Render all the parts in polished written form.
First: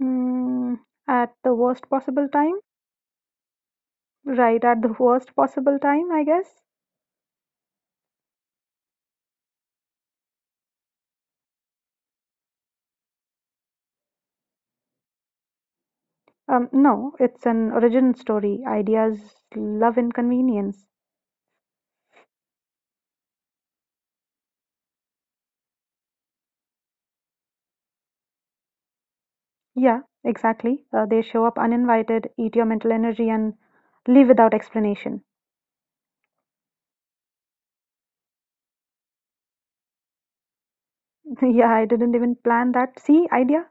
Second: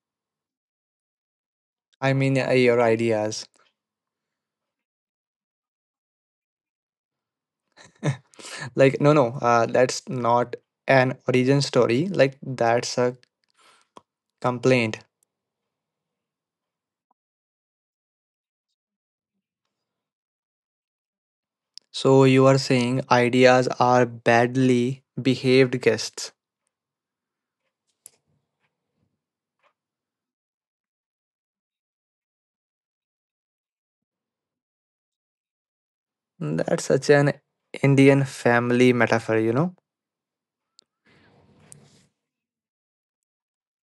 Mm, at the worst I possible mean, time? your ideas. Right, at the worst possible time, I guess. Like, no, no, that's not an origin story. Like, that's a complaint. No, it's an origin story. Ideas love inconvenience. So, you are saying ideas are badly behaved guests. Yeah, exactly. They show up uninvited, eat your mental energy, and leave without explanation. That's such an Indian family metaphor, you know? Yeah, I didn't even plan that. See, idea?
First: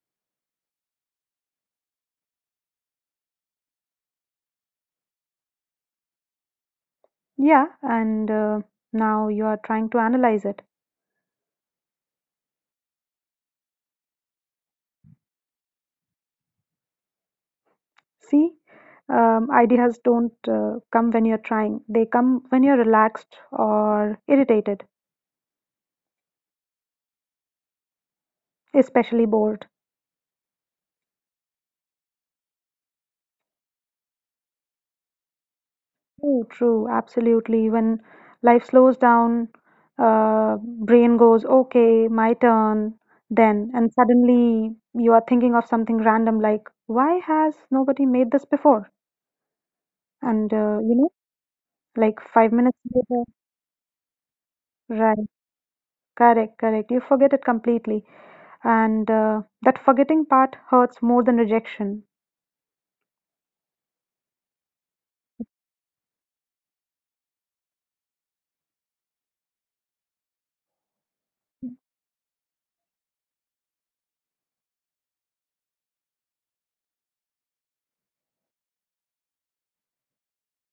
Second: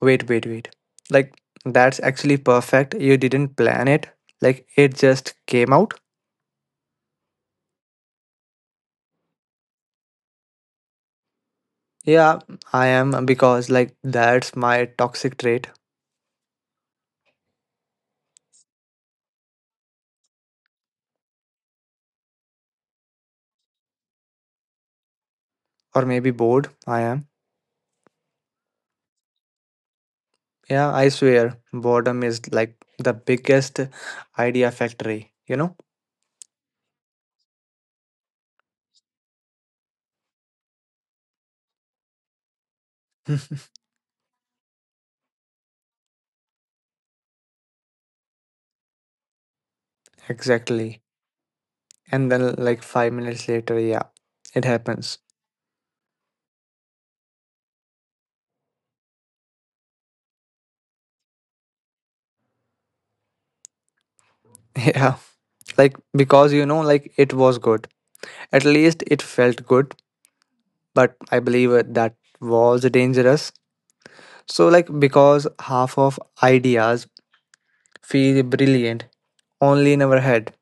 Wait, wait, wait. Like, that's actually perfect. You didn't plan it, like, it just came out. Yeah, and now you are trying to analyze it. Yeah, I am because like that's my toxic trait, See, ideas don't come when you're trying, they come when you're relaxed or irritated. or maybe bored. I am. Especially bored. Yeah, I swear, boredom is like the biggest idea factory, you know? True, true, absolutely. When life slows down, brain goes, okay, my turn, then, and suddenly you are thinking of something random like, why has nobody made this before? And Exactly. like And five then minutes like five later, minutes later, yeah, it right, happens. correct, correct. You forget it completely, and that forgetting part hurts more than rejection. Yeah, like because like it was good. At least it felt good, but I believe that was dangerous. So, like, because half of ideas feel brilliant only in our head.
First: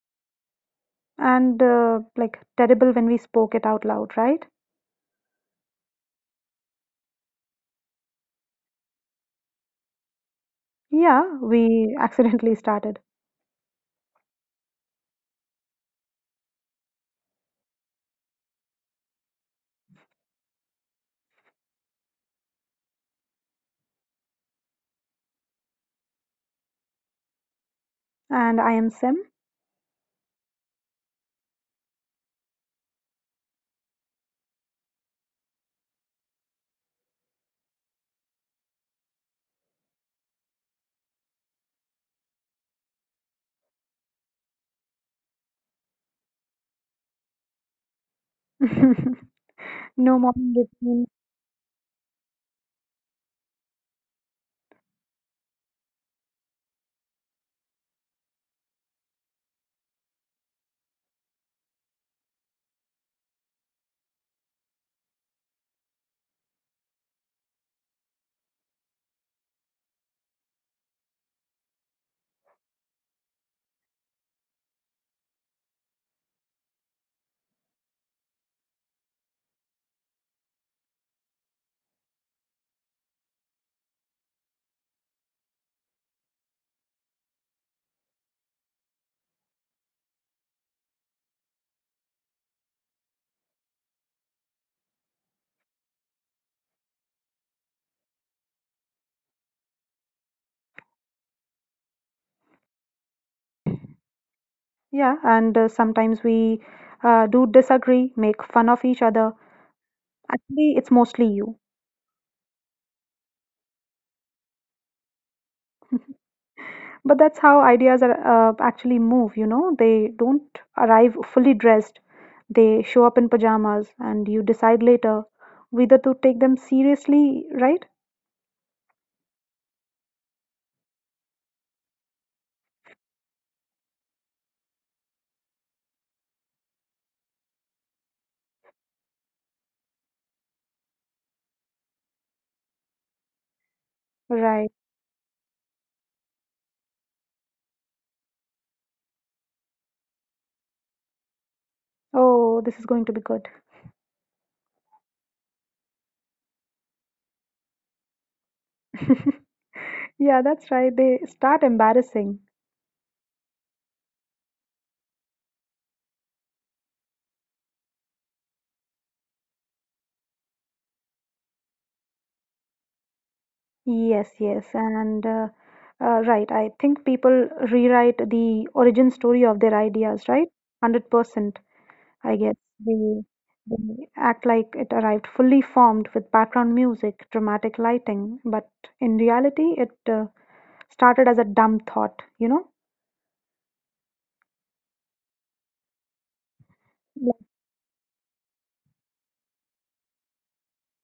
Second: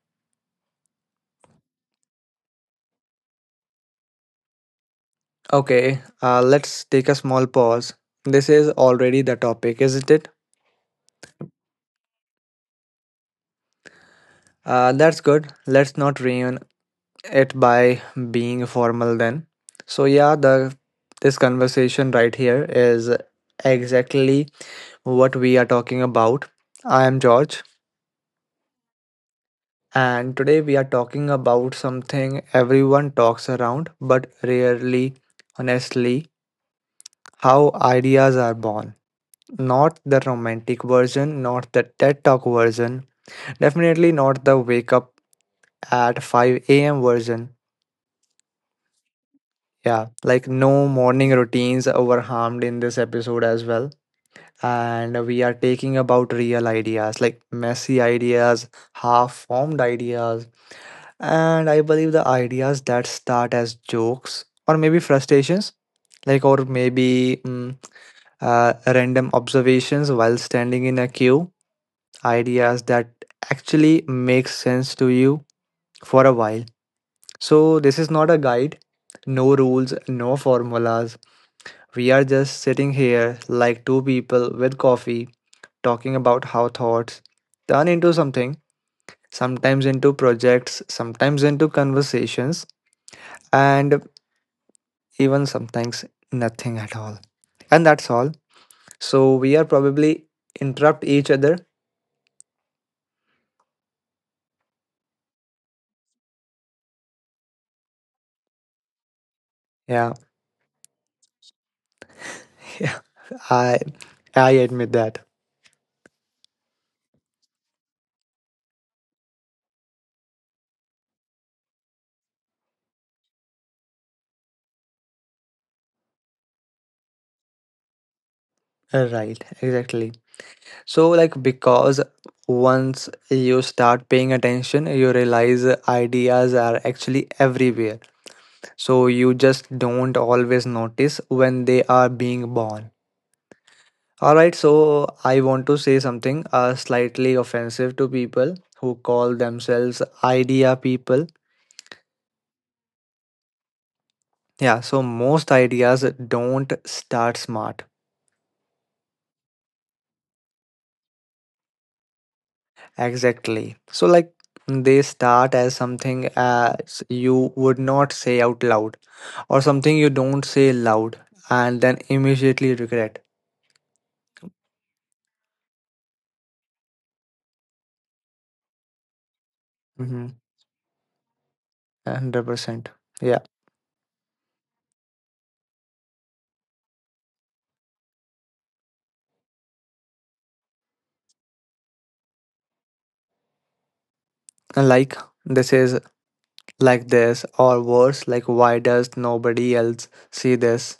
And like terrible when we spoke it out loud, right? Okay, let's take a small pause. This is already the topic, isn't it? Yeah, we accidentally started. That's good. Let's not ruin it by being formal then. So yeah, the this conversation right here is exactly what we are talking about. I am George, And I am Sim. and today we are talking about something everyone talks around, but rarely, honestly, how ideas are born. Not the romantic version, not the TED Talk version, definitely not the wake up at 5 a.m. version. Yeah, No like morning no routine. morning routines were harmed in this episode as well. And we are taking about real ideas, like messy ideas, half formed ideas, and I believe the ideas that start as jokes or maybe frustrations, like or maybe random observations while standing in a queue, ideas that actually make sense to you for a while. So, this is not a guide, no rules, no formulas. We are just sitting here like two people with coffee talking about how thoughts turn into something, sometimes into projects, sometimes into conversations, and even sometimes nothing at all. And that's all. So, we are probably interrupt each other. Yeah, and sometimes we do disagree, make fun of each other. Yeah, Actually, it's mostly you. I I admit that. But that's how ideas are actually move, They don't arrive fully dressed. They show up in pajamas, and you decide later whether to take them seriously, right? Right, exactly. So, like, because once you start paying attention, you realize ideas are actually everywhere. So, you just don't always notice when they are being born. Alright, Right. so I want to say something slightly offensive to people who call themselves idea people. Oh, this is going to be good. Yeah, so most ideas don't start smart. Yeah, that's right. They start embarrassing. Exactly. So, like, they start as something as you would not say out loud or something you don't say loud and then immediately regret. Yes, yes, and right. I think people rewrite the origin story of their ideas, Mhm, right? 100%, I guess. 100%. They, Yeah. they act like it arrived fully formed with background music, dramatic lighting, but in reality, it started as a dumb thought, you know? And like this is like this, or worse, like why does nobody else see this?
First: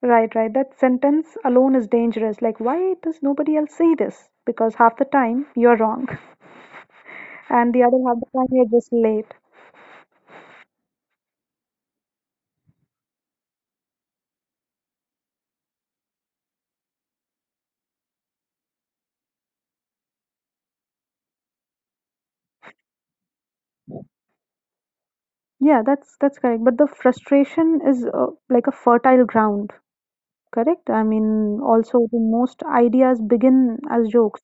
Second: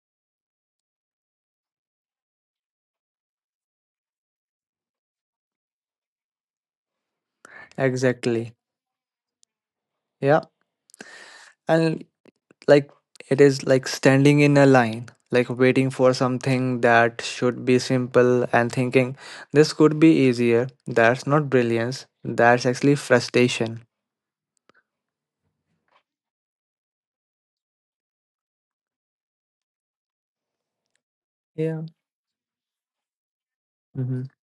Right, right. That sentence alone is dangerous. Like, why does nobody else say this? Because half the time you're wrong, and the other half the time Exactly. you're just late. Yeah. And like it is like standing in a line, like waiting for something that should be simple and thinking this could be easier. That's not brilliance. That's actually frustration. Yeah, that's correct. But the frustration is like a fertile ground, correct? I mean, Yeah. also the most ideas begin as Mhm. jokes.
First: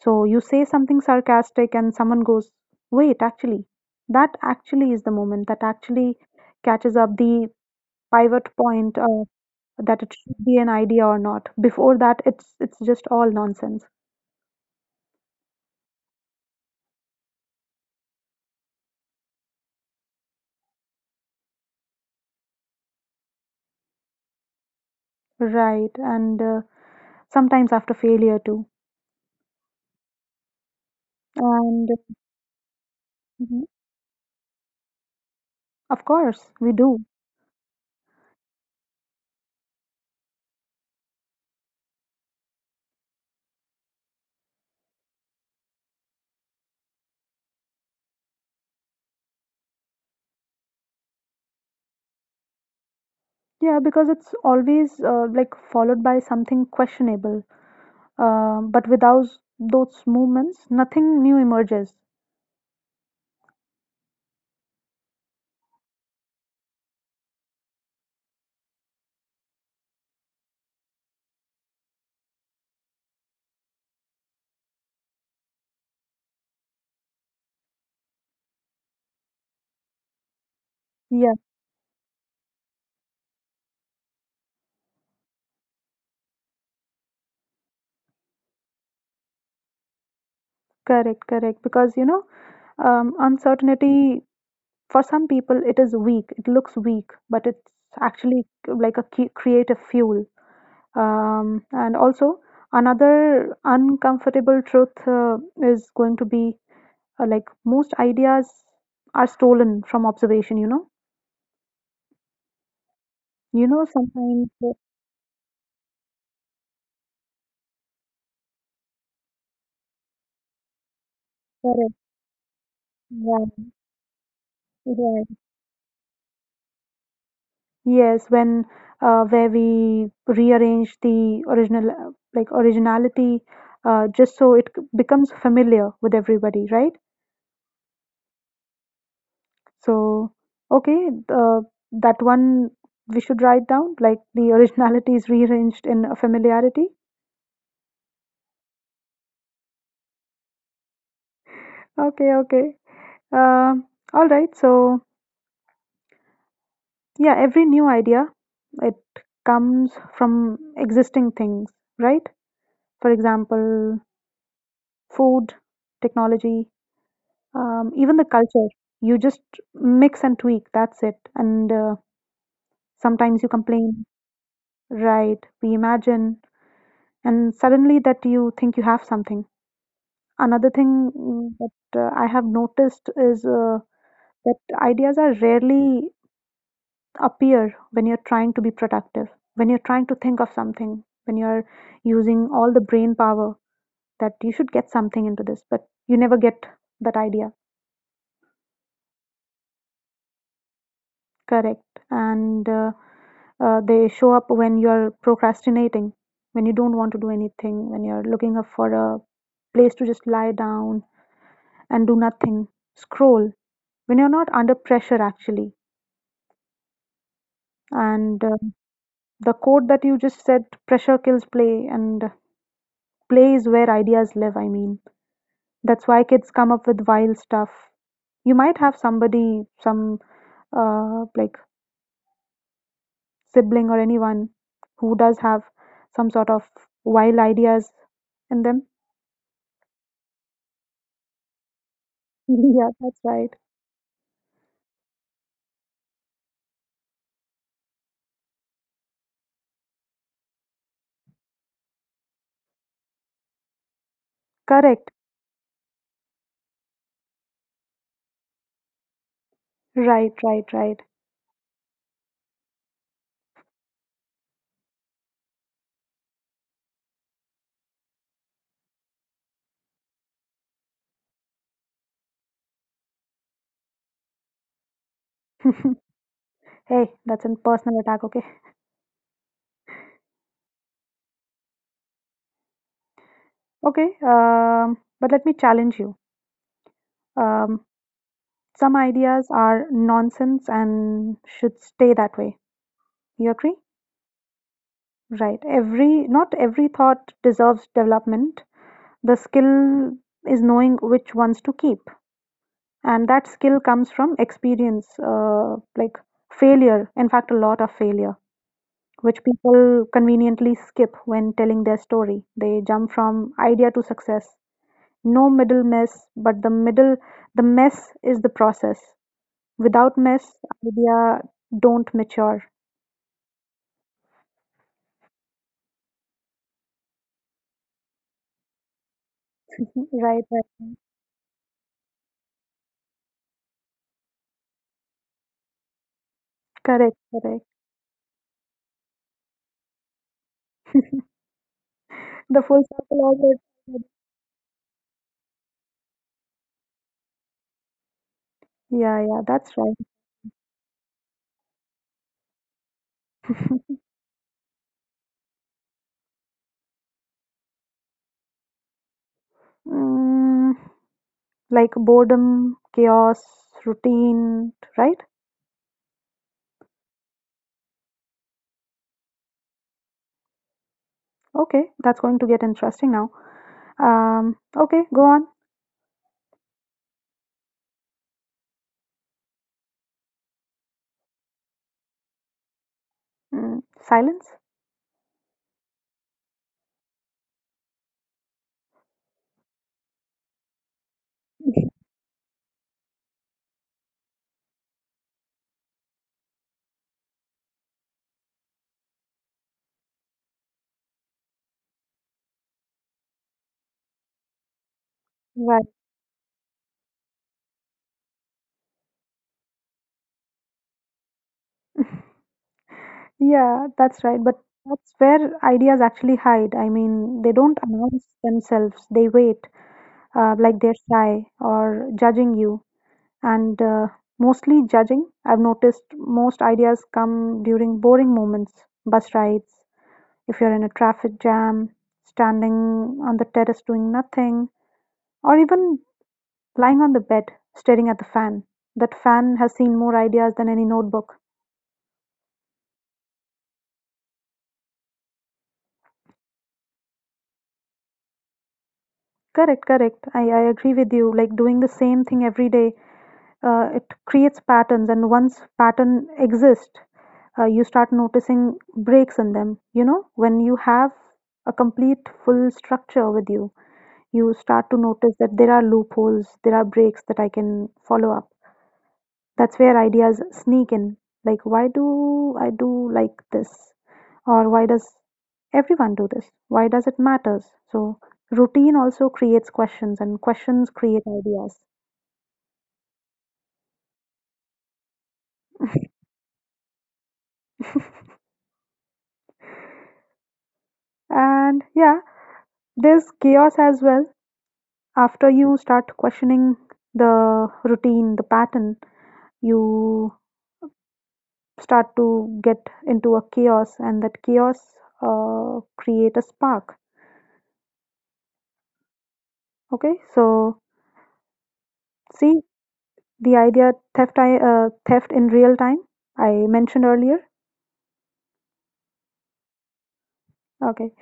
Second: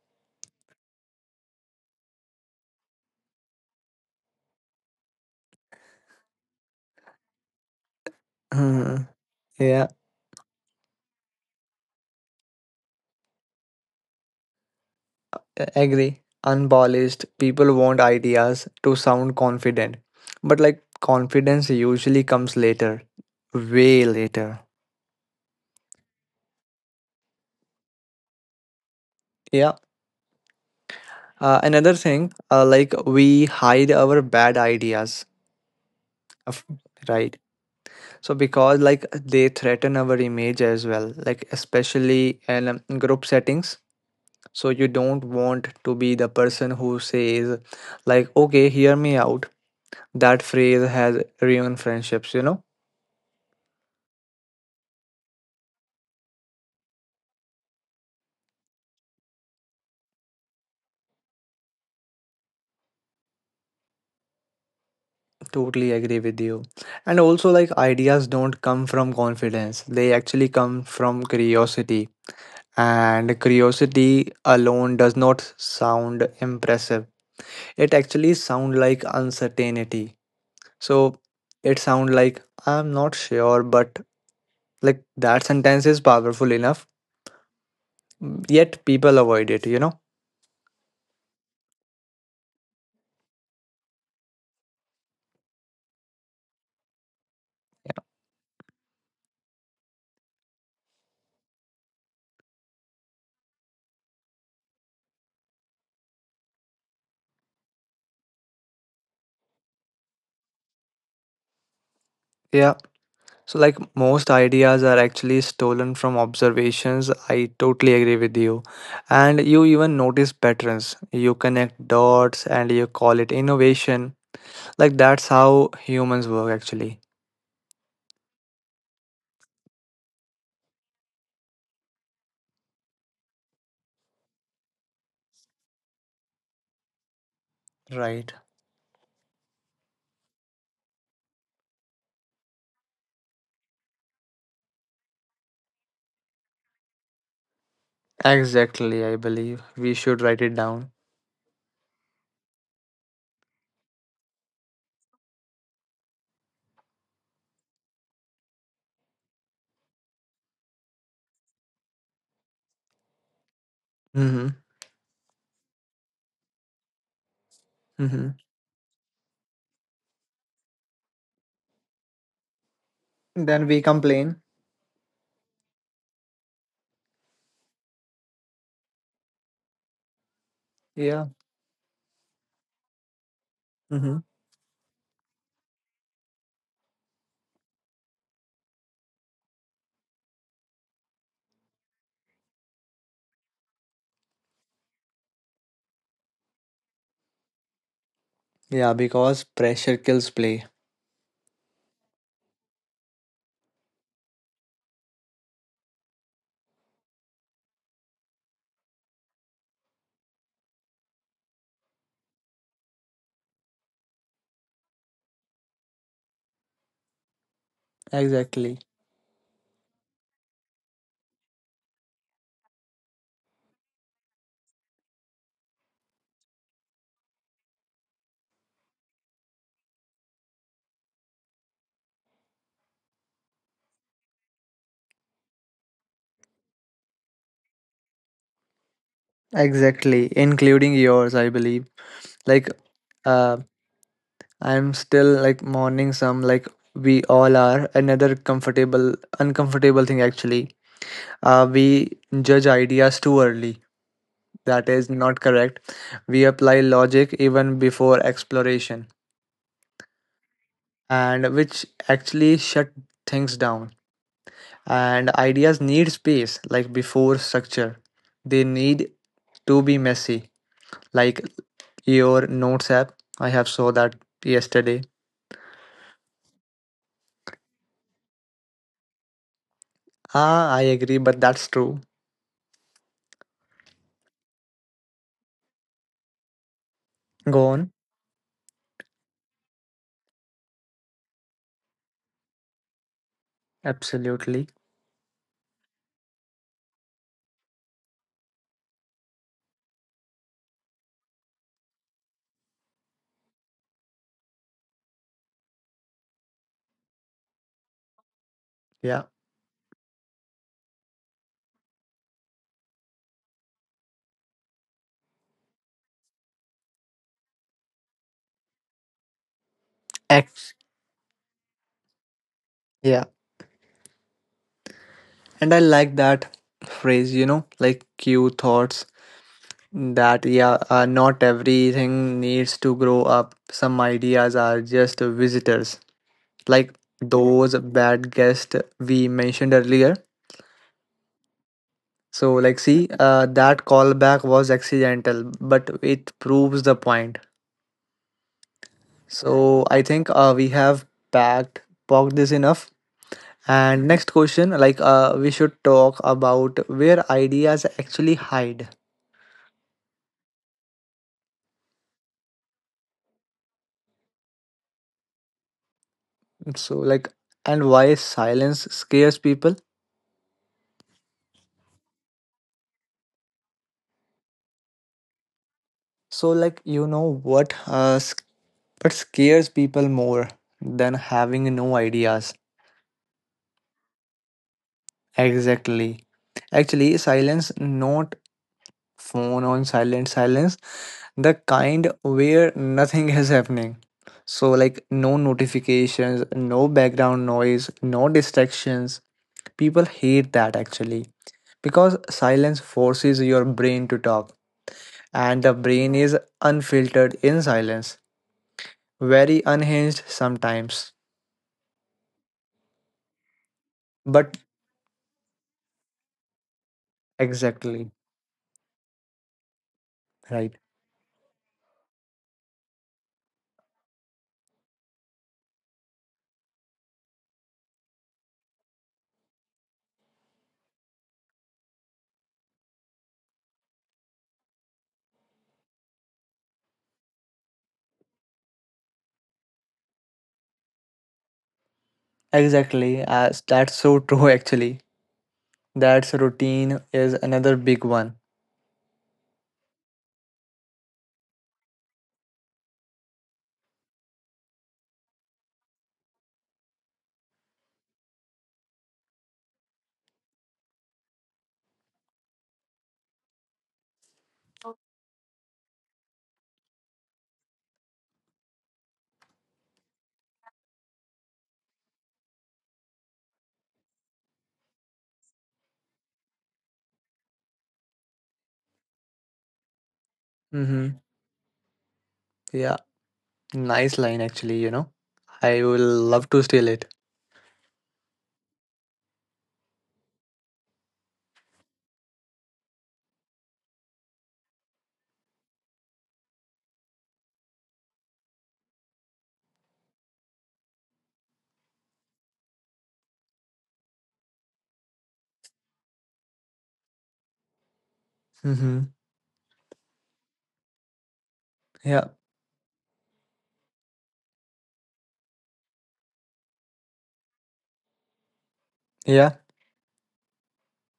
So you say something sarcastic, and someone goes, "Wait, actually, that actually is the moment that actually catches up the pivot Mhm. point Yeah. that it should be an idea or not." Before that, it's just all nonsense, Agree. Unpolished people want ideas to sound confident, but like confidence usually comes later, way later. right? And sometimes after failure too. Yeah. Uh, another And thing, like we mhm, hide our bad ideas. of of- course, we do. right, so because like they threaten our image as well, like especially in group settings. So you don't want to be the person who says like, okay, hear me out. That phrase has ruined friendships, you know. Yeah, because it's always like followed by something questionable. But without those movements, nothing new emerges. Totally agree with you. And also, like, ideas don't come from confidence, they actually come from curiosity. And curiosity alone does not sound impressive, it actually sound like uncertainty. So, Yeah, it sound like I'm not sure, but like that sentence is powerful enough, yet people avoid it, you know? correct, correct. Because uncertainty for some people it is weak. It looks weak, but it's actually like a key creative fuel. And also another uncomfortable truth is going to be like most ideas are stolen from observation. You know, Yeah. So, you like know most sometimes. ideas are actually stolen from observations. I totally agree with you. And you even notice patterns. You connect uh, dots and you call it Right, innovation. Like, that's right. how humans work, actually. Yes, when where we rearrange the original like originality just so it becomes familiar with everybody, right? Right. So okay, that one we should write down like the originality is rearranged in a familiarity. Exactly, I believe. We should write it down. Okay, okay. Um, all right. So yeah, every new idea it comes from existing things, right? For example, Mm-hmm. food, technology, even the Mm-hmm. culture, you just mix and tweak, that's it. And sometimes you Then we complain, complain. right? We imagine, and suddenly that you think you have something. Another thing Yeah. That I have noticed is Mm-hmm. that ideas are rarely appear when you're trying to be productive, when you're trying to think of something, when you're using all the brain power that you should get something into this, but you never get that idea. Yeah, because pressure kills play. Correct. And they show up when you're procrastinating, when you don't want to do anything, when you're looking up for a place to just lie down and do nothing, scroll, when you're not under pressure, actually. And Exactly. the quote that you just said pressure kills play, and play is where ideas live. I mean, that's why kids come up with wild stuff. You might have somebody, some like sibling or anyone who does have some sort of wild ideas in them. Exactly. Including yours, I believe. Like, Yeah, that's right. uh. I'm still like mourning some, like we all are. Another uncomfortable thing actually. We judge ideas too early. That is Correct. not correct. We apply logic even before exploration, Right, right, right. and which actually shut things down. And ideas need space, like before structure. They need to be messy, like your notes app. I have saw that yesterday. Hey, that's a personal attack, okay? Ah, I agree, but that's true. Okay, but let me challenge you. Go Um, on. some ideas are nonsense and should stay that way. You agree? Absolutely. Right. Not every thought deserves development. The skill is knowing which ones to keep, and that skill comes from experience, like failure. In fact, a lot of failure. Yeah. Which people conveniently skip when telling their story. They jump from idea to success. No middle mess, but the middle, the mess is the process. Without mess, Ex- idea don't mature. yeah. And I like that phrase, like cue thoughts Mhm. that, Right, yeah, right. Not everything needs to grow up. Some ideas are just visitors, like Correct, correct. those bad guests we mentioned earlier. So, The like, full see, circle always. that callback was accidental, but it proves the point. Yeah, yeah, that's So, right. I think we have packed, poked this enough. And next question, like we should talk about where ideas actually hide. Mm, like boredom, chaos, routine, right? So like, and why silence scares people. Okay, that's going to get interesting now. Okay, go on. So like, you know what? What scares people more than having no ideas? Mm, silence? Exactly. Actually, silence, not phone on silent silence, the kind where nothing is happening. So like, no notifications, no background noise, no distractions. People hate that actually, because silence forces your brain to talk, and the Right. brain is unfiltered in silence, very unhinged sometimes. Yeah, that's right. But But that's where ideas actually hide. I mean, they don't exactly, announce themselves, they wait, right? like they're shy or judging you. And mostly judging, I've noticed most ideas come during boring moments, bus rides, if you're in a traffic jam, standing on the terrace doing nothing, or even lying on the bed staring at the fan. That fan has seen more ideas than any notebook. Exactly, as that's so true actually. That's routine is another big one. Correct, correct. I agree with you. Like doing the same thing every day it creates patterns, and once pattern exist, you start noticing breaks in them. You know, when you have a complete full structure with you, you start to notice that there are loopholes, there are breaks that I can follow up. That's where ideas sneak in. Like, why do I do like this? Or why does everyone do this? Why does it matters? So routine also creates questions, and questions Mm-hmm. create ideas. Yeah, nice line actually, you know. I will love to steal it. And yeah, there's chaos as well after you start questioning the routine, the pattern, you start to get into a chaos, and that chaos create a spark. Mm-hmm. Okay, so Yeah, see the idea theft theft in real time I mentioned earlier. yeah. Okay,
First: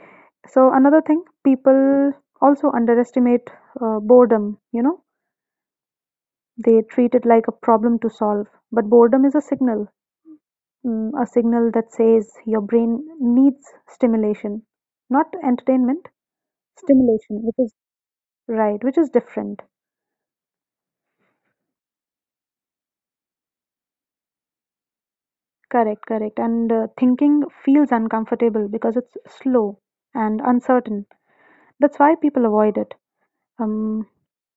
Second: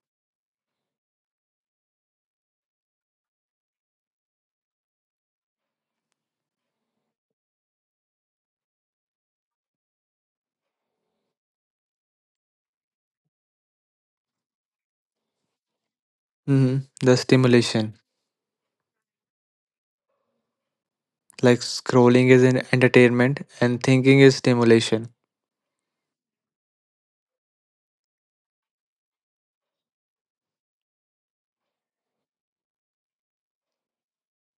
so another thing, people also underestimate boredom. You know, they treat it like a problem to solve, but boredom is a signal. A signal that says your brain needs stimulation, not entertainment, Mm-hmm. The stimulation, which is stimulation. right, which is different. Like scrolling is an entertainment and thinking is stimulation. Correct, correct. And thinking feels uncomfortable because it's slow and uncertain. That's why people avoid it. Um,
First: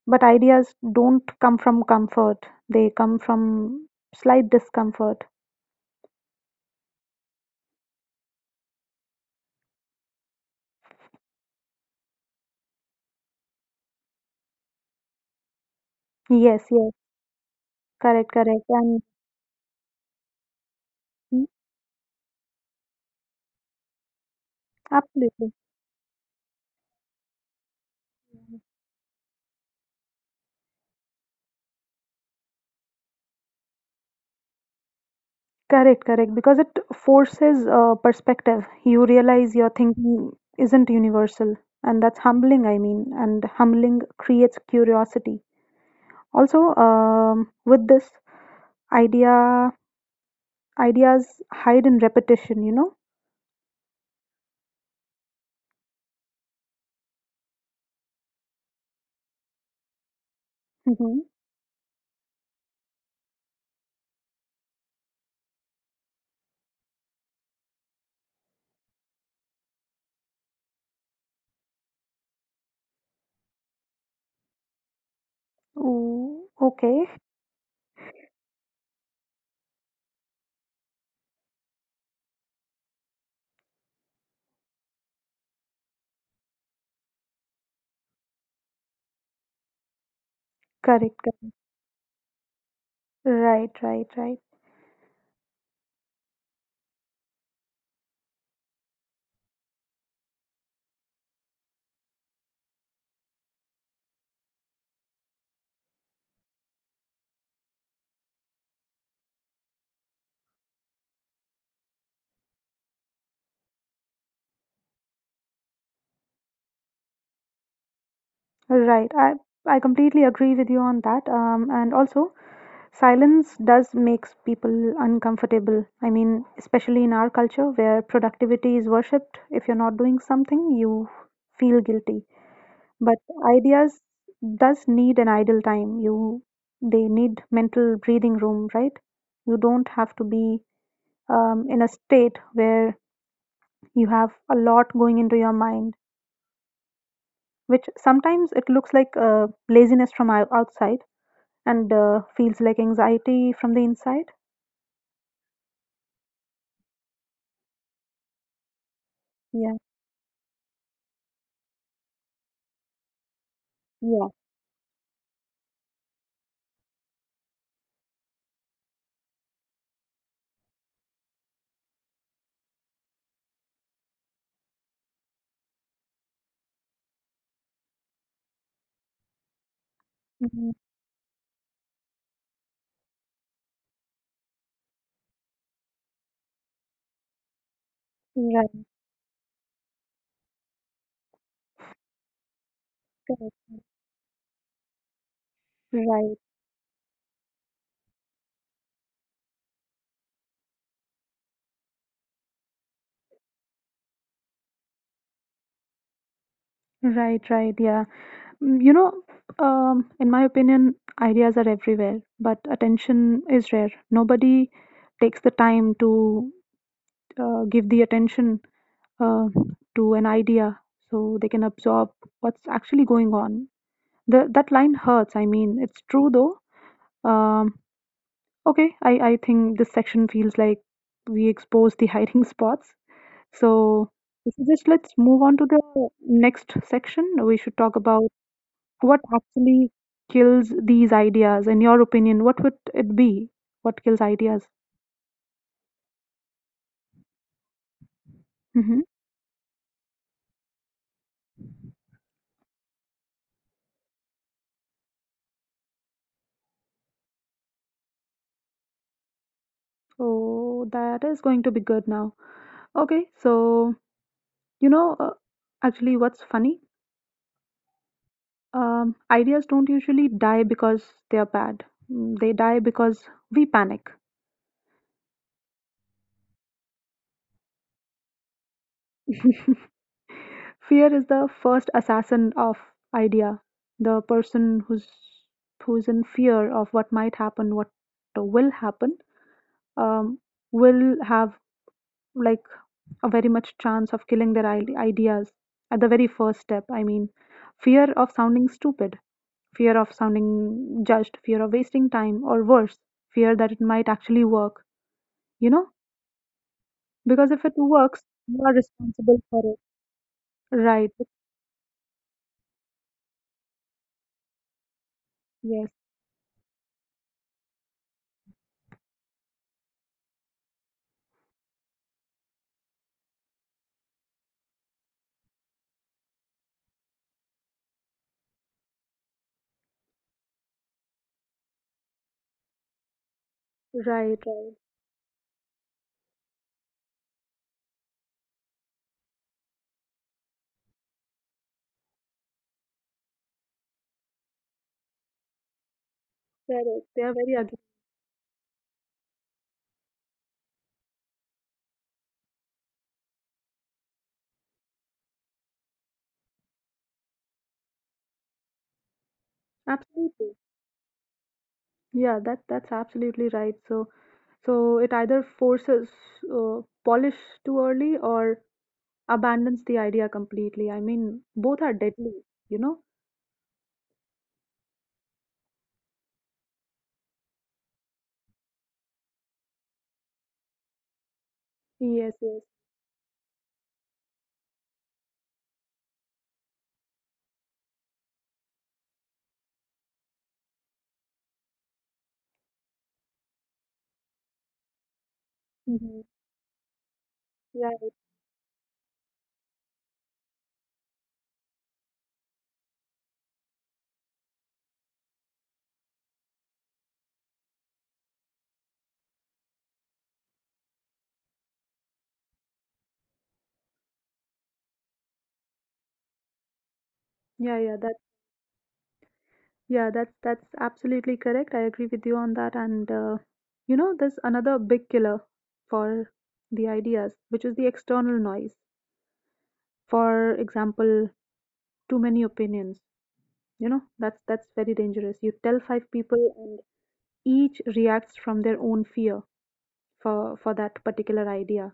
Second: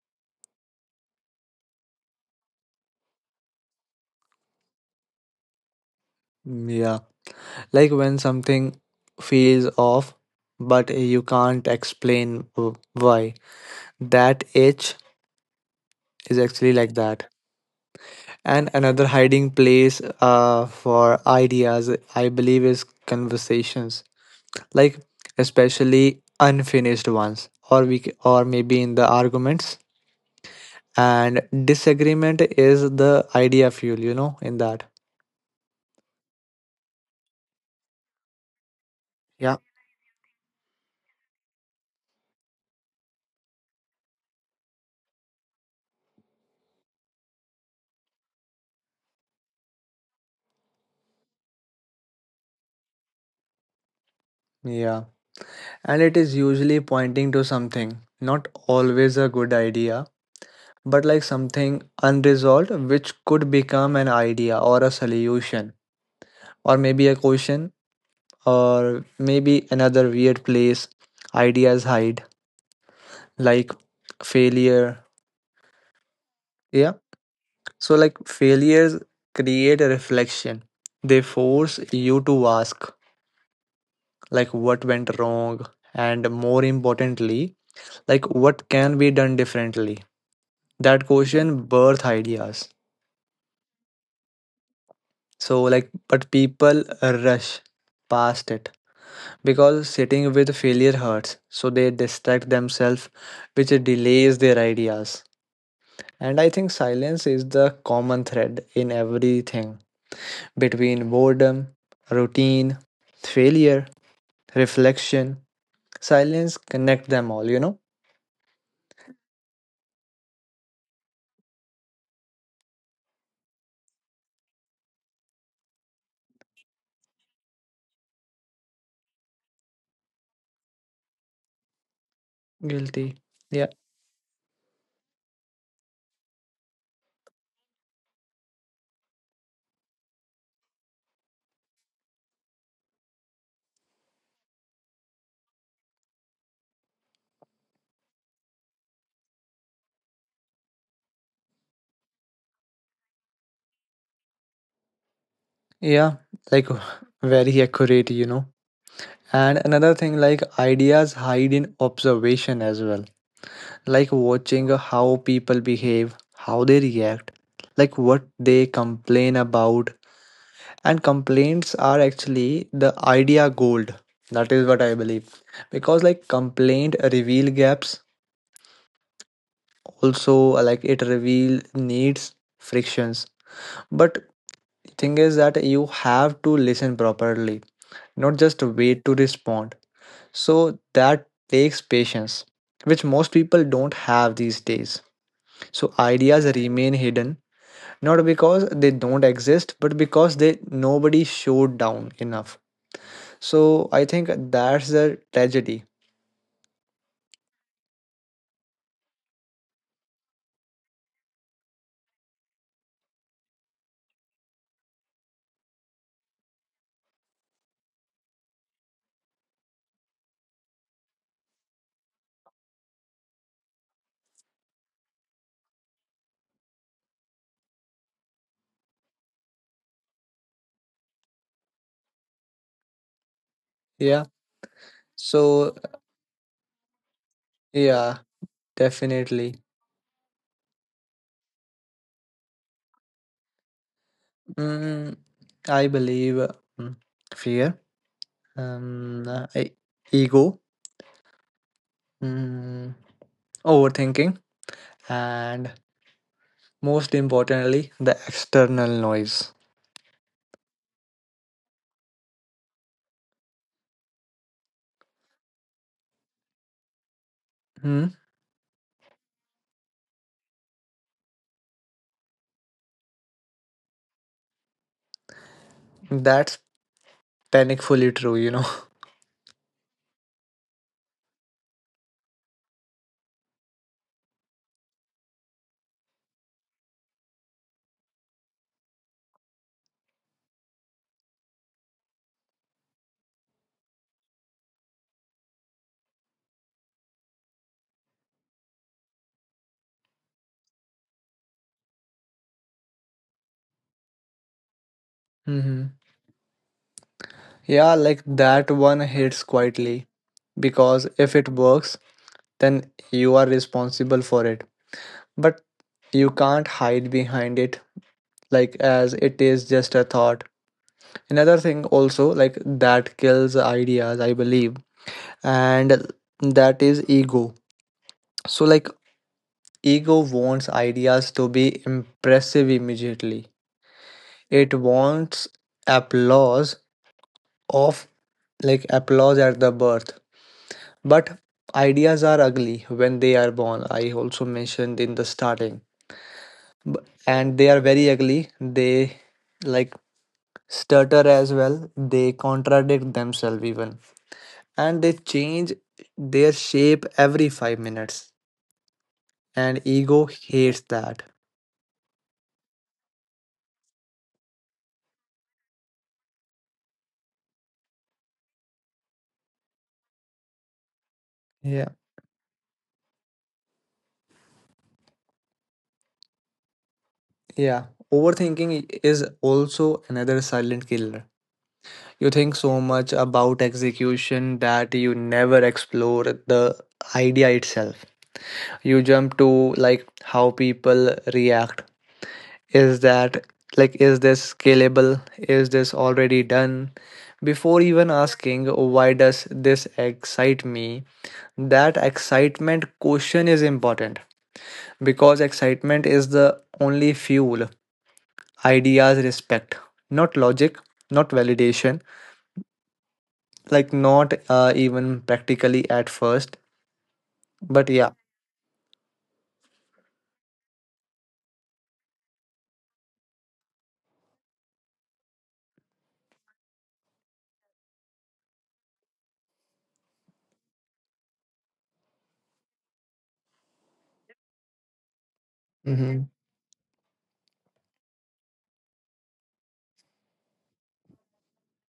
but ideas don't come from comfort, they come from slight discomfort. Yeah, like when something feels off, but you can't explain why. That itch is actually Yes, like yes, that. correct, And correct. another And hiding place for mm, ideas, I believe, is conversations, like absolutely. especially unfinished ones, or or maybe in the arguments. And disagreement is the idea fuel, you know, in that. Correct, correct. Because it forces perspective. You Yeah. realize your thinking isn't universal, and that's humbling, I mean, and humbling creates curiosity. Also, with this idea, ideas hide in repetition, you know? Yeah. And it is usually pointing to something, not always a good idea, but Mm-hmm. like something unresolved, which could become an idea or a solution, or maybe a question, or maybe another weird place ideas hide, like failure. Ooh, Yeah, okay, so like failures create a reflection, they force you to ask, like, what went wrong, and more importantly, like, what can be done differently. That correct, correct. question birth ideas. Right, right, right, So like but people rush past it because sitting with failure hurts. So they distract themselves which delays their ideas. And I think silence is the common thread in everything between boredom, routine, failure, reflection. Silence connect them all, you know? right. I completely agree with you on that. And also, silence does makes people uncomfortable. I mean, especially in our culture where productivity is worshipped. If you're not doing something, you feel guilty. Guilty. But Yeah. ideas does need an idle time. You They need mental breathing room, right? You don't have to be in a state where you have a lot going into your mind, which sometimes it looks like laziness from outside and feels like anxiety from the inside. Yeah. Like very accurate, you know. And Yeah, another thing, like ideas hide in observation as well, like yeah. watching how people behave, how they react, like what they complain about. And complaints are actually the idea gold. That is what I believe. Because like complaint reveal gaps, also Mm-hmm. like it reveal needs, frictions. But thing is that you have to listen properly, not just Right, wait to respond. So that takes patience, which most people correct. don't have these days. So Right, ideas remain hidden, not because they don't exist, but because they nobody showed down enough. So I think that's the tragedy. right, right. Yeah. Mm, You know, in my opinion, ideas are everywhere, but attention is rare. Nobody takes the time to give the attention uh, to an idea so they can absorb what's actually going on. That line hurts. I mean, it's true though. Um, okay, I think this section feels like we expose the hiding spots. So, Yeah. I suggest let's move on to So the next section. We should talk yeah, about what definitely. actually kills these ideas. In your opinion, what would it be? What kills ideas? Mm, I believe mm, fear, Hmm. um, uh, e- ego, mm, overthinking, and most importantly, the external noise. So that is going to be good now. Okay, so you know, uh, actually, what's funny? Hmm? Ideas don't usually die because they are bad. They die because we panic. That's panicfully true, you know. Fear is the first assassin of idea. The person who's in fear of what might happen, what will happen, um, will have like a very much chance of killing their ideas at the very first step. I mean, fear of sounding stupid, fear of sounding judged, fear of wasting time, or worse, fear that it might actually work. You Hmm. know, because if it Yeah, like works, that you are one hits responsible for it. quietly because Right. if it works, then you are responsible for it. But Yes. you can't hide behind it like as it is just a thought. Another thing also like that kills ideas, I believe, and that is ego. So like ego wants ideas to be impressive immediately. Right. It Right. wants applause of like applause at the birth, but ideas are ugly when they are born. I also mentioned in the starting. B- Correct. They are very and they ugly. are very ugly, they like stutter as well, they contradict themselves even, and they change their shape every 5 minutes, and ego Absolutely. hates that. Yeah, that's absolutely right. So it either forces polish too early or abandons the idea completely. I mean, both Yeah, are deadly, you know? yeah, overthinking is also another silent killer. You Yes, think yes. so much about execution that you never explore the idea itself. You jump to like how people react. Is that like is this scalable? Is this Hmm. already done? Before Yeah, even asking why does this excite me? That excitement question is important because excitement is the only fuel ideas respect, not logic, not validation, like not even practically at first, yeah, but yeah. yeah. That yeah, that's absolutely correct. I agree with you on that. And there's another big killer for the ideas, which is the external noise. For example, too many opinions. You know, that's very dangerous. You tell five Mm-hmm. people and each reacts from their own fear for for that particular idea.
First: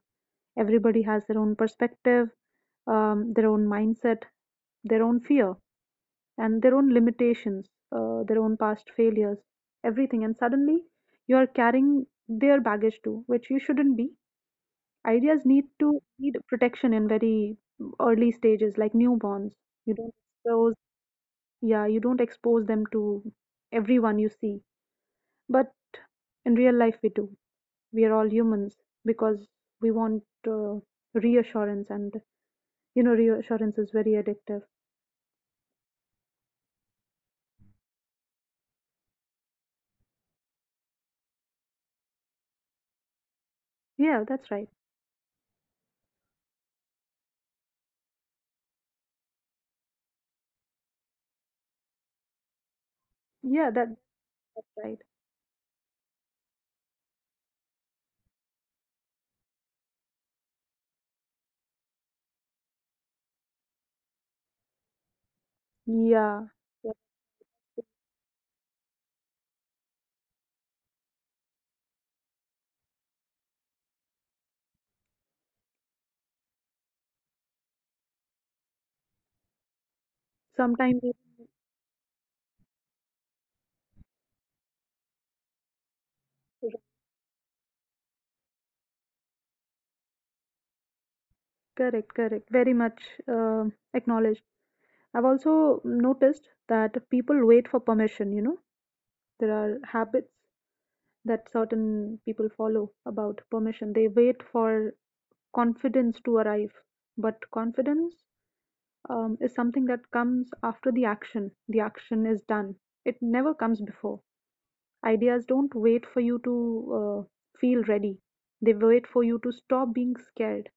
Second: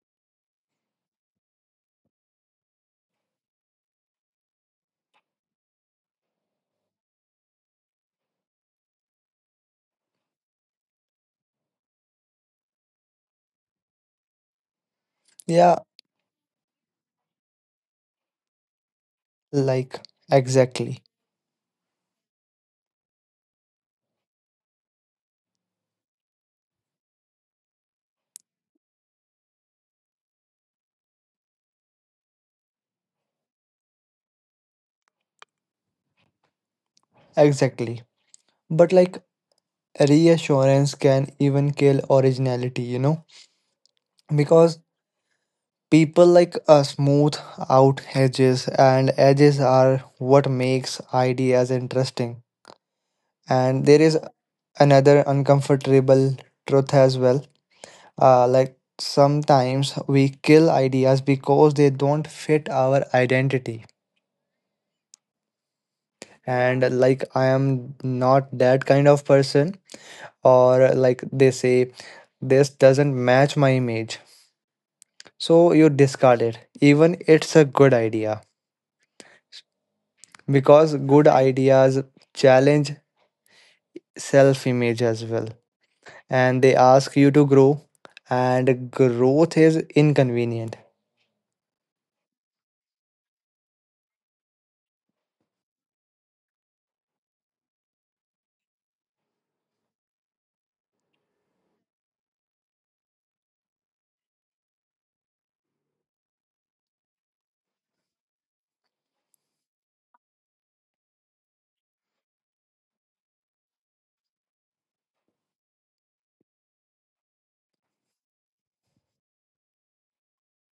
Everybody has their own perspective, their own mindset, their own fear, and their own limitations, their own past failures, everything. And suddenly you are carrying their baggage too, which you shouldn't be. Ideas need Yeah, to need protection in very early stages, like newborns. You like don't expose. exactly. Yeah, you don't expose them to everyone you see. But in real life, we do. We are all humans because we want uh, reassurance, and reassurance is very addictive. Exactly. But like reassurance can even kill originality, you know? Yeah, that's right. Because people like smooth out edges and edges are what makes ideas interesting. Yeah, And that's there is right. another uncomfortable truth as well. Like sometimes we kill ideas because they don't fit our identity. Yeah, And yeah. like I am not that kind of person, or like they say, this doesn't match my image. So you discard it, even it's a good idea because Sometimes good ideas challenge self image as well, and they it's ask you to grow, and growth is inconvenient. correct, correct. Very much uh, acknowledged. I've also noticed that people wait for permission, you know, there are habits that certain people follow about permission. They wait for confidence to arrive, but confidence is something that comes after the action. The action is done. It never comes before. Ideas don't wait for you to feel ready. They wait for you to stop being scared.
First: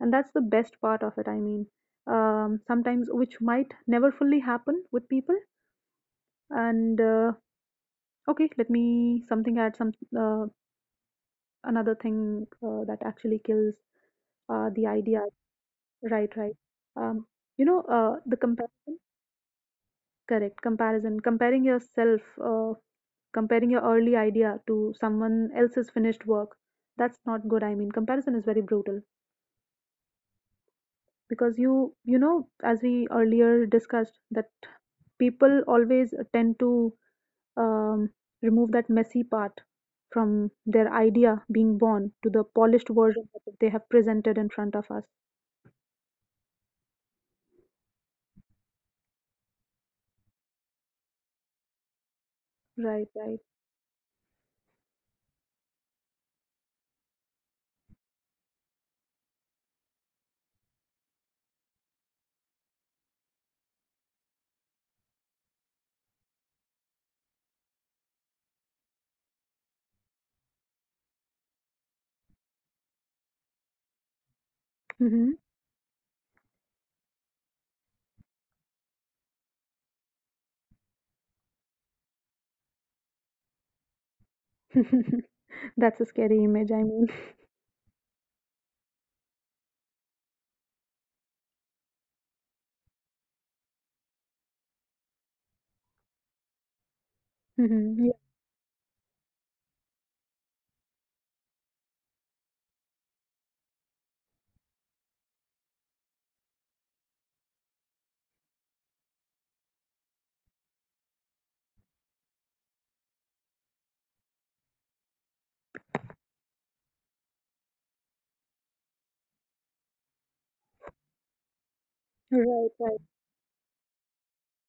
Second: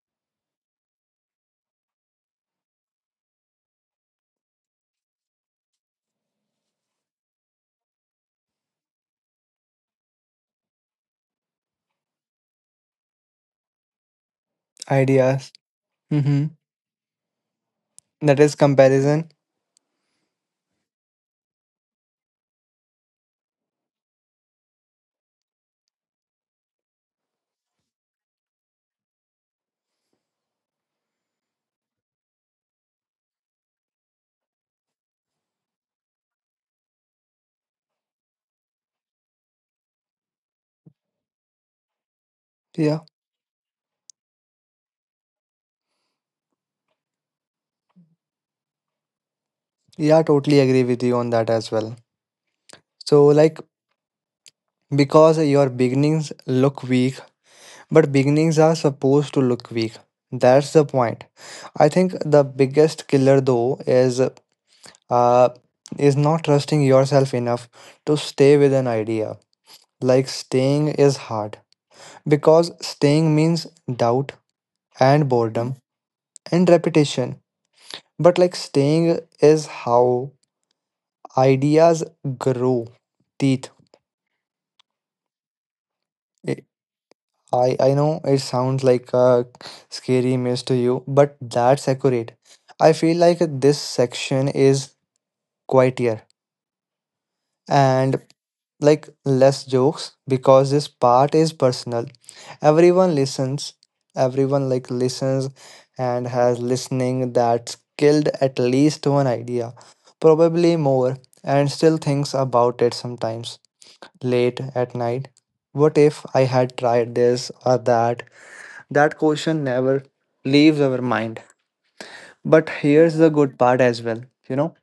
And that's the best part of it, I mean. Sometimes, which might never fully happen with people. And Okay, let me something add some another thing that actually kills the idea. Ideas. Right, Mm-hmm. right. Um, you know, the That is comparison. comparison. Correct. Comparison. Comparing yourself, comparing your early idea to someone else's finished work. That's not good, I mean. Comparison is very brutal because you know, as we earlier discussed, that people always tend to um, remove that messy part, from their idea being born to the polished Yeah. version that they have presented in front of us. Yeah, totally agree with you on that as well. Right, So, right. like, because your beginnings look weak. But beginnings are supposed to look weak. That's the point. I think the biggest killer though uh is not trusting yourself enough to stay with an idea. Like staying is hard because staying means doubt and Hmm. boredom and repetition. But like staying is how ideas grow teeth. That's a scary image, I mean. I know it sounds like a scary mess to you, but that's accurate. I feel like this section is quieter Hmm. and like less jokes because this part is personal. Everyone listens, everyone like listens and has listening that's killed at least one idea, probably more, and still thinks about it sometimes late at night. What if I had tried this or that? That question never leaves our mind. Yeah, But right, right. here's the good part as well, you know,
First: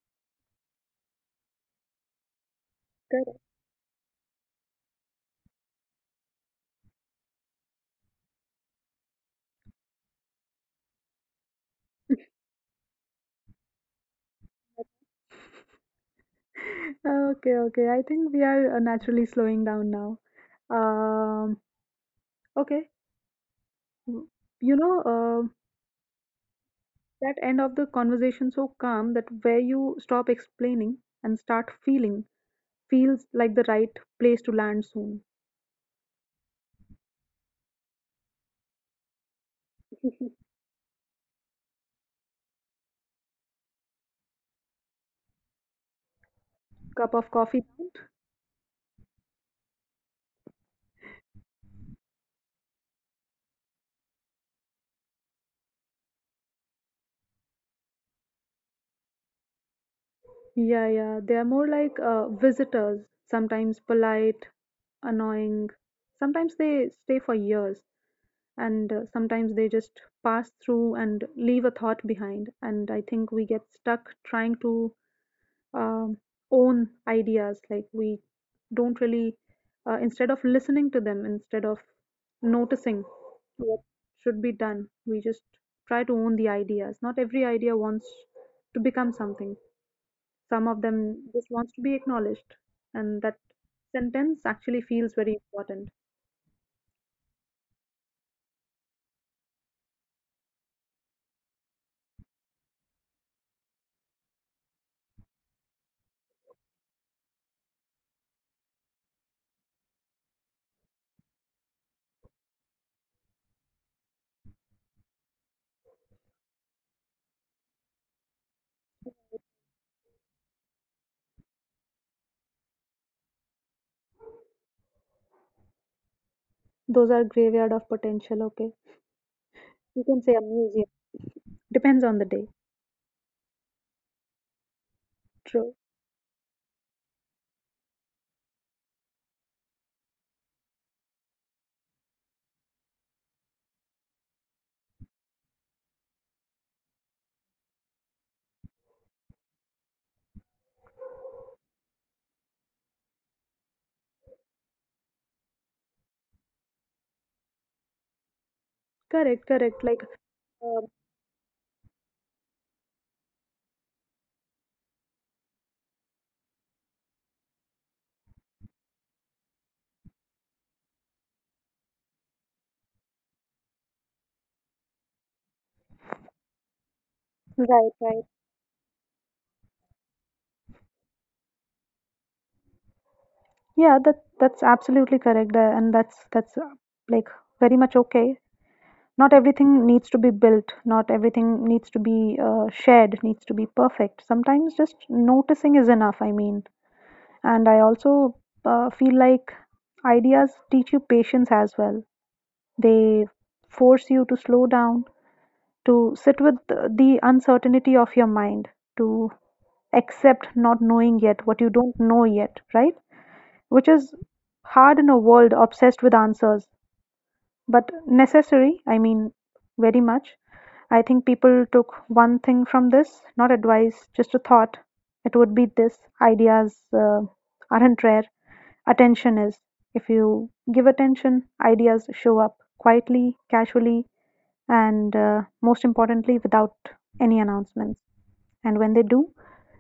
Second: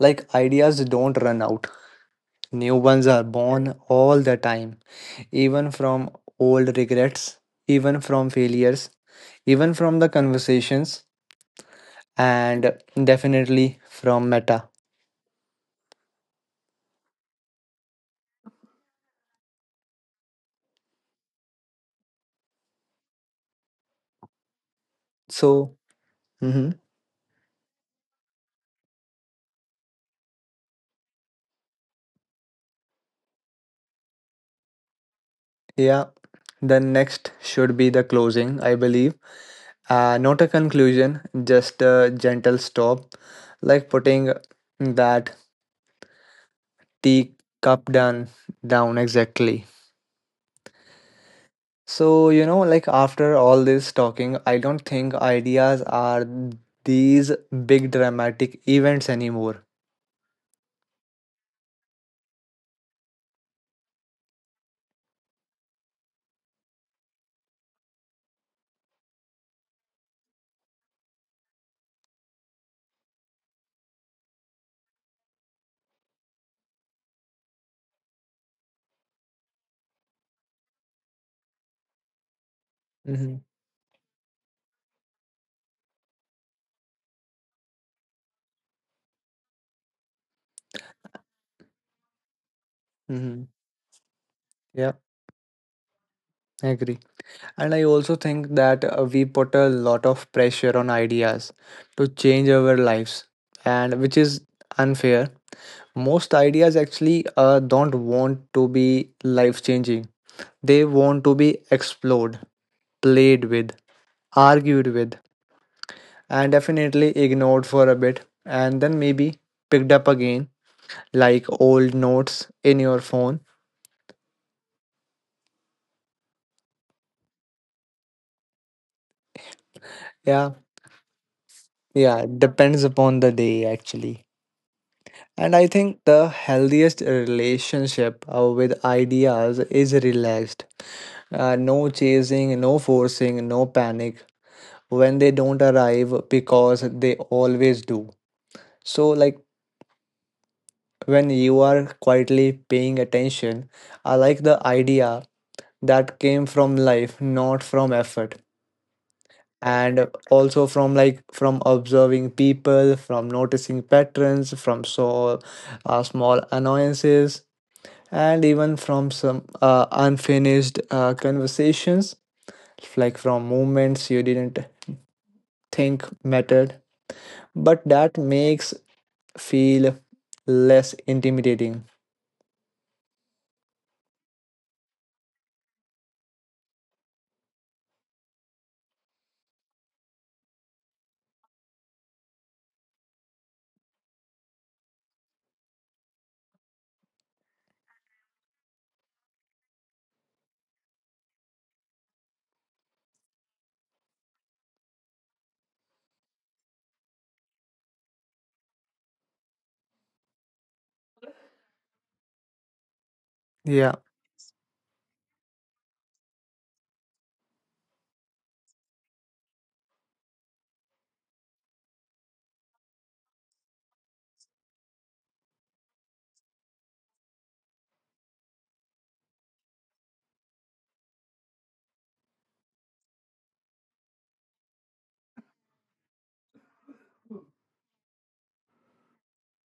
like ideas don't run out. New ones are born all the time, even from old regrets, even from failures, even from the conversations, and definitely from Meta. Okay, okay. I think we are naturally slowing down now. Um, okay. W- You know, So, mhm, that end of the conversation so calm, that where you stop explaining and start feeling, feels like the right place to land soon. yeah, the next should be the closing, I believe. Not a conclusion, just a gentle stop, like putting that Cup of the coffee. cup down exactly. So like after all this talking, I don't think ideas are these big dramatic events anymore. Yeah, yeah. They are more like visitors, sometimes polite, annoying. Sometimes they stay for years, and sometimes they just pass through and leave a thought behind. And I think we get stuck trying to um, own ideas, like we don't really instead of listening to them, instead of noticing Mm-hmm. what should be done, we just try to own the ideas. Not every idea wants to become something. Some of them just wants to be acknowledged, and that Mm-hmm. sentence actually Yeah, feels very important. I agree, and I also think that we put a lot of pressure on ideas to change our lives, and which is unfair. Most ideas actually don't want to be life changing, they want to be explored, played with, argued with, and definitely ignored for a bit, and then maybe picked up again, like old notes in your phone. Those are graveyard of potential. Okay, you can say a Yeah, museum. Depends on the yeah, day. it depends upon the day actually. And True. I think the healthiest relationship with ideas is relaxed. No chasing, no forcing, no panic when they don't arrive because they always do. So, like when you are quietly paying attention, I like the idea that came from life, not from effort. Correct, correct. Like, And also uh, from like from observing people, from noticing patterns, from so small annoyances, and even from some unfinished conversations, like from moments you didn't think mattered, right, but right. that makes feel less intimidating. Yeah, that's absolutely correct, and that's like very much okay. Not everything needs to be built. Not everything needs to be shared. Needs to be perfect. Sometimes just noticing is enough, I mean. And I also feel like ideas teach you patience as well. They force you to slow down, to sit with the uncertainty of your mind, to accept not knowing yet what you don't know yet, right? Which Yeah. is hard in a world obsessed with answers, but necessary, I mean, very much. I think people took one thing from this, not advice, just a thought. It would be this: ideas aren't rare, attention is. If you give attention, ideas show up quietly, casually, and most importantly, without any announcements. And when they do,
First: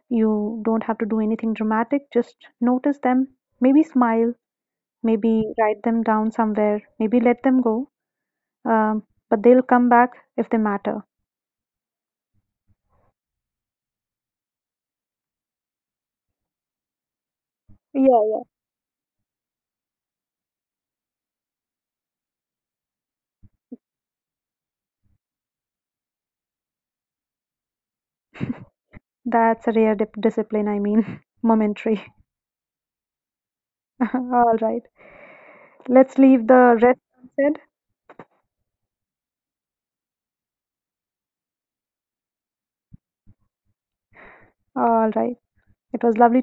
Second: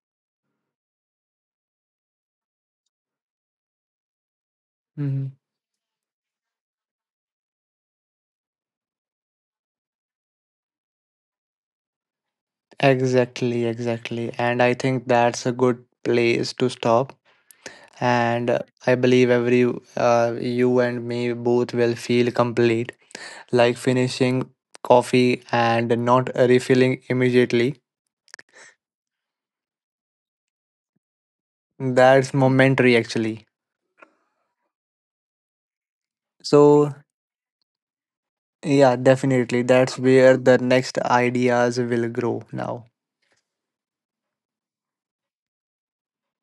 you don't have to do anything dramatic, just notice them, maybe smile, Mhm. maybe write them down somewhere, maybe let them go. Um, but they'll come back if they matter. Exactly, exactly. And I think that's a good place to stop. Yeah, yeah. And I believe every you and me both will feel complete, like finishing coffee and not refilling immediately. That's a rare discipline, I mean, momentary. That's momentary, actually. All right. Let's leave the So rest unsaid. yeah, definitely, that's where the next ideas will grow now. All right. It was lovely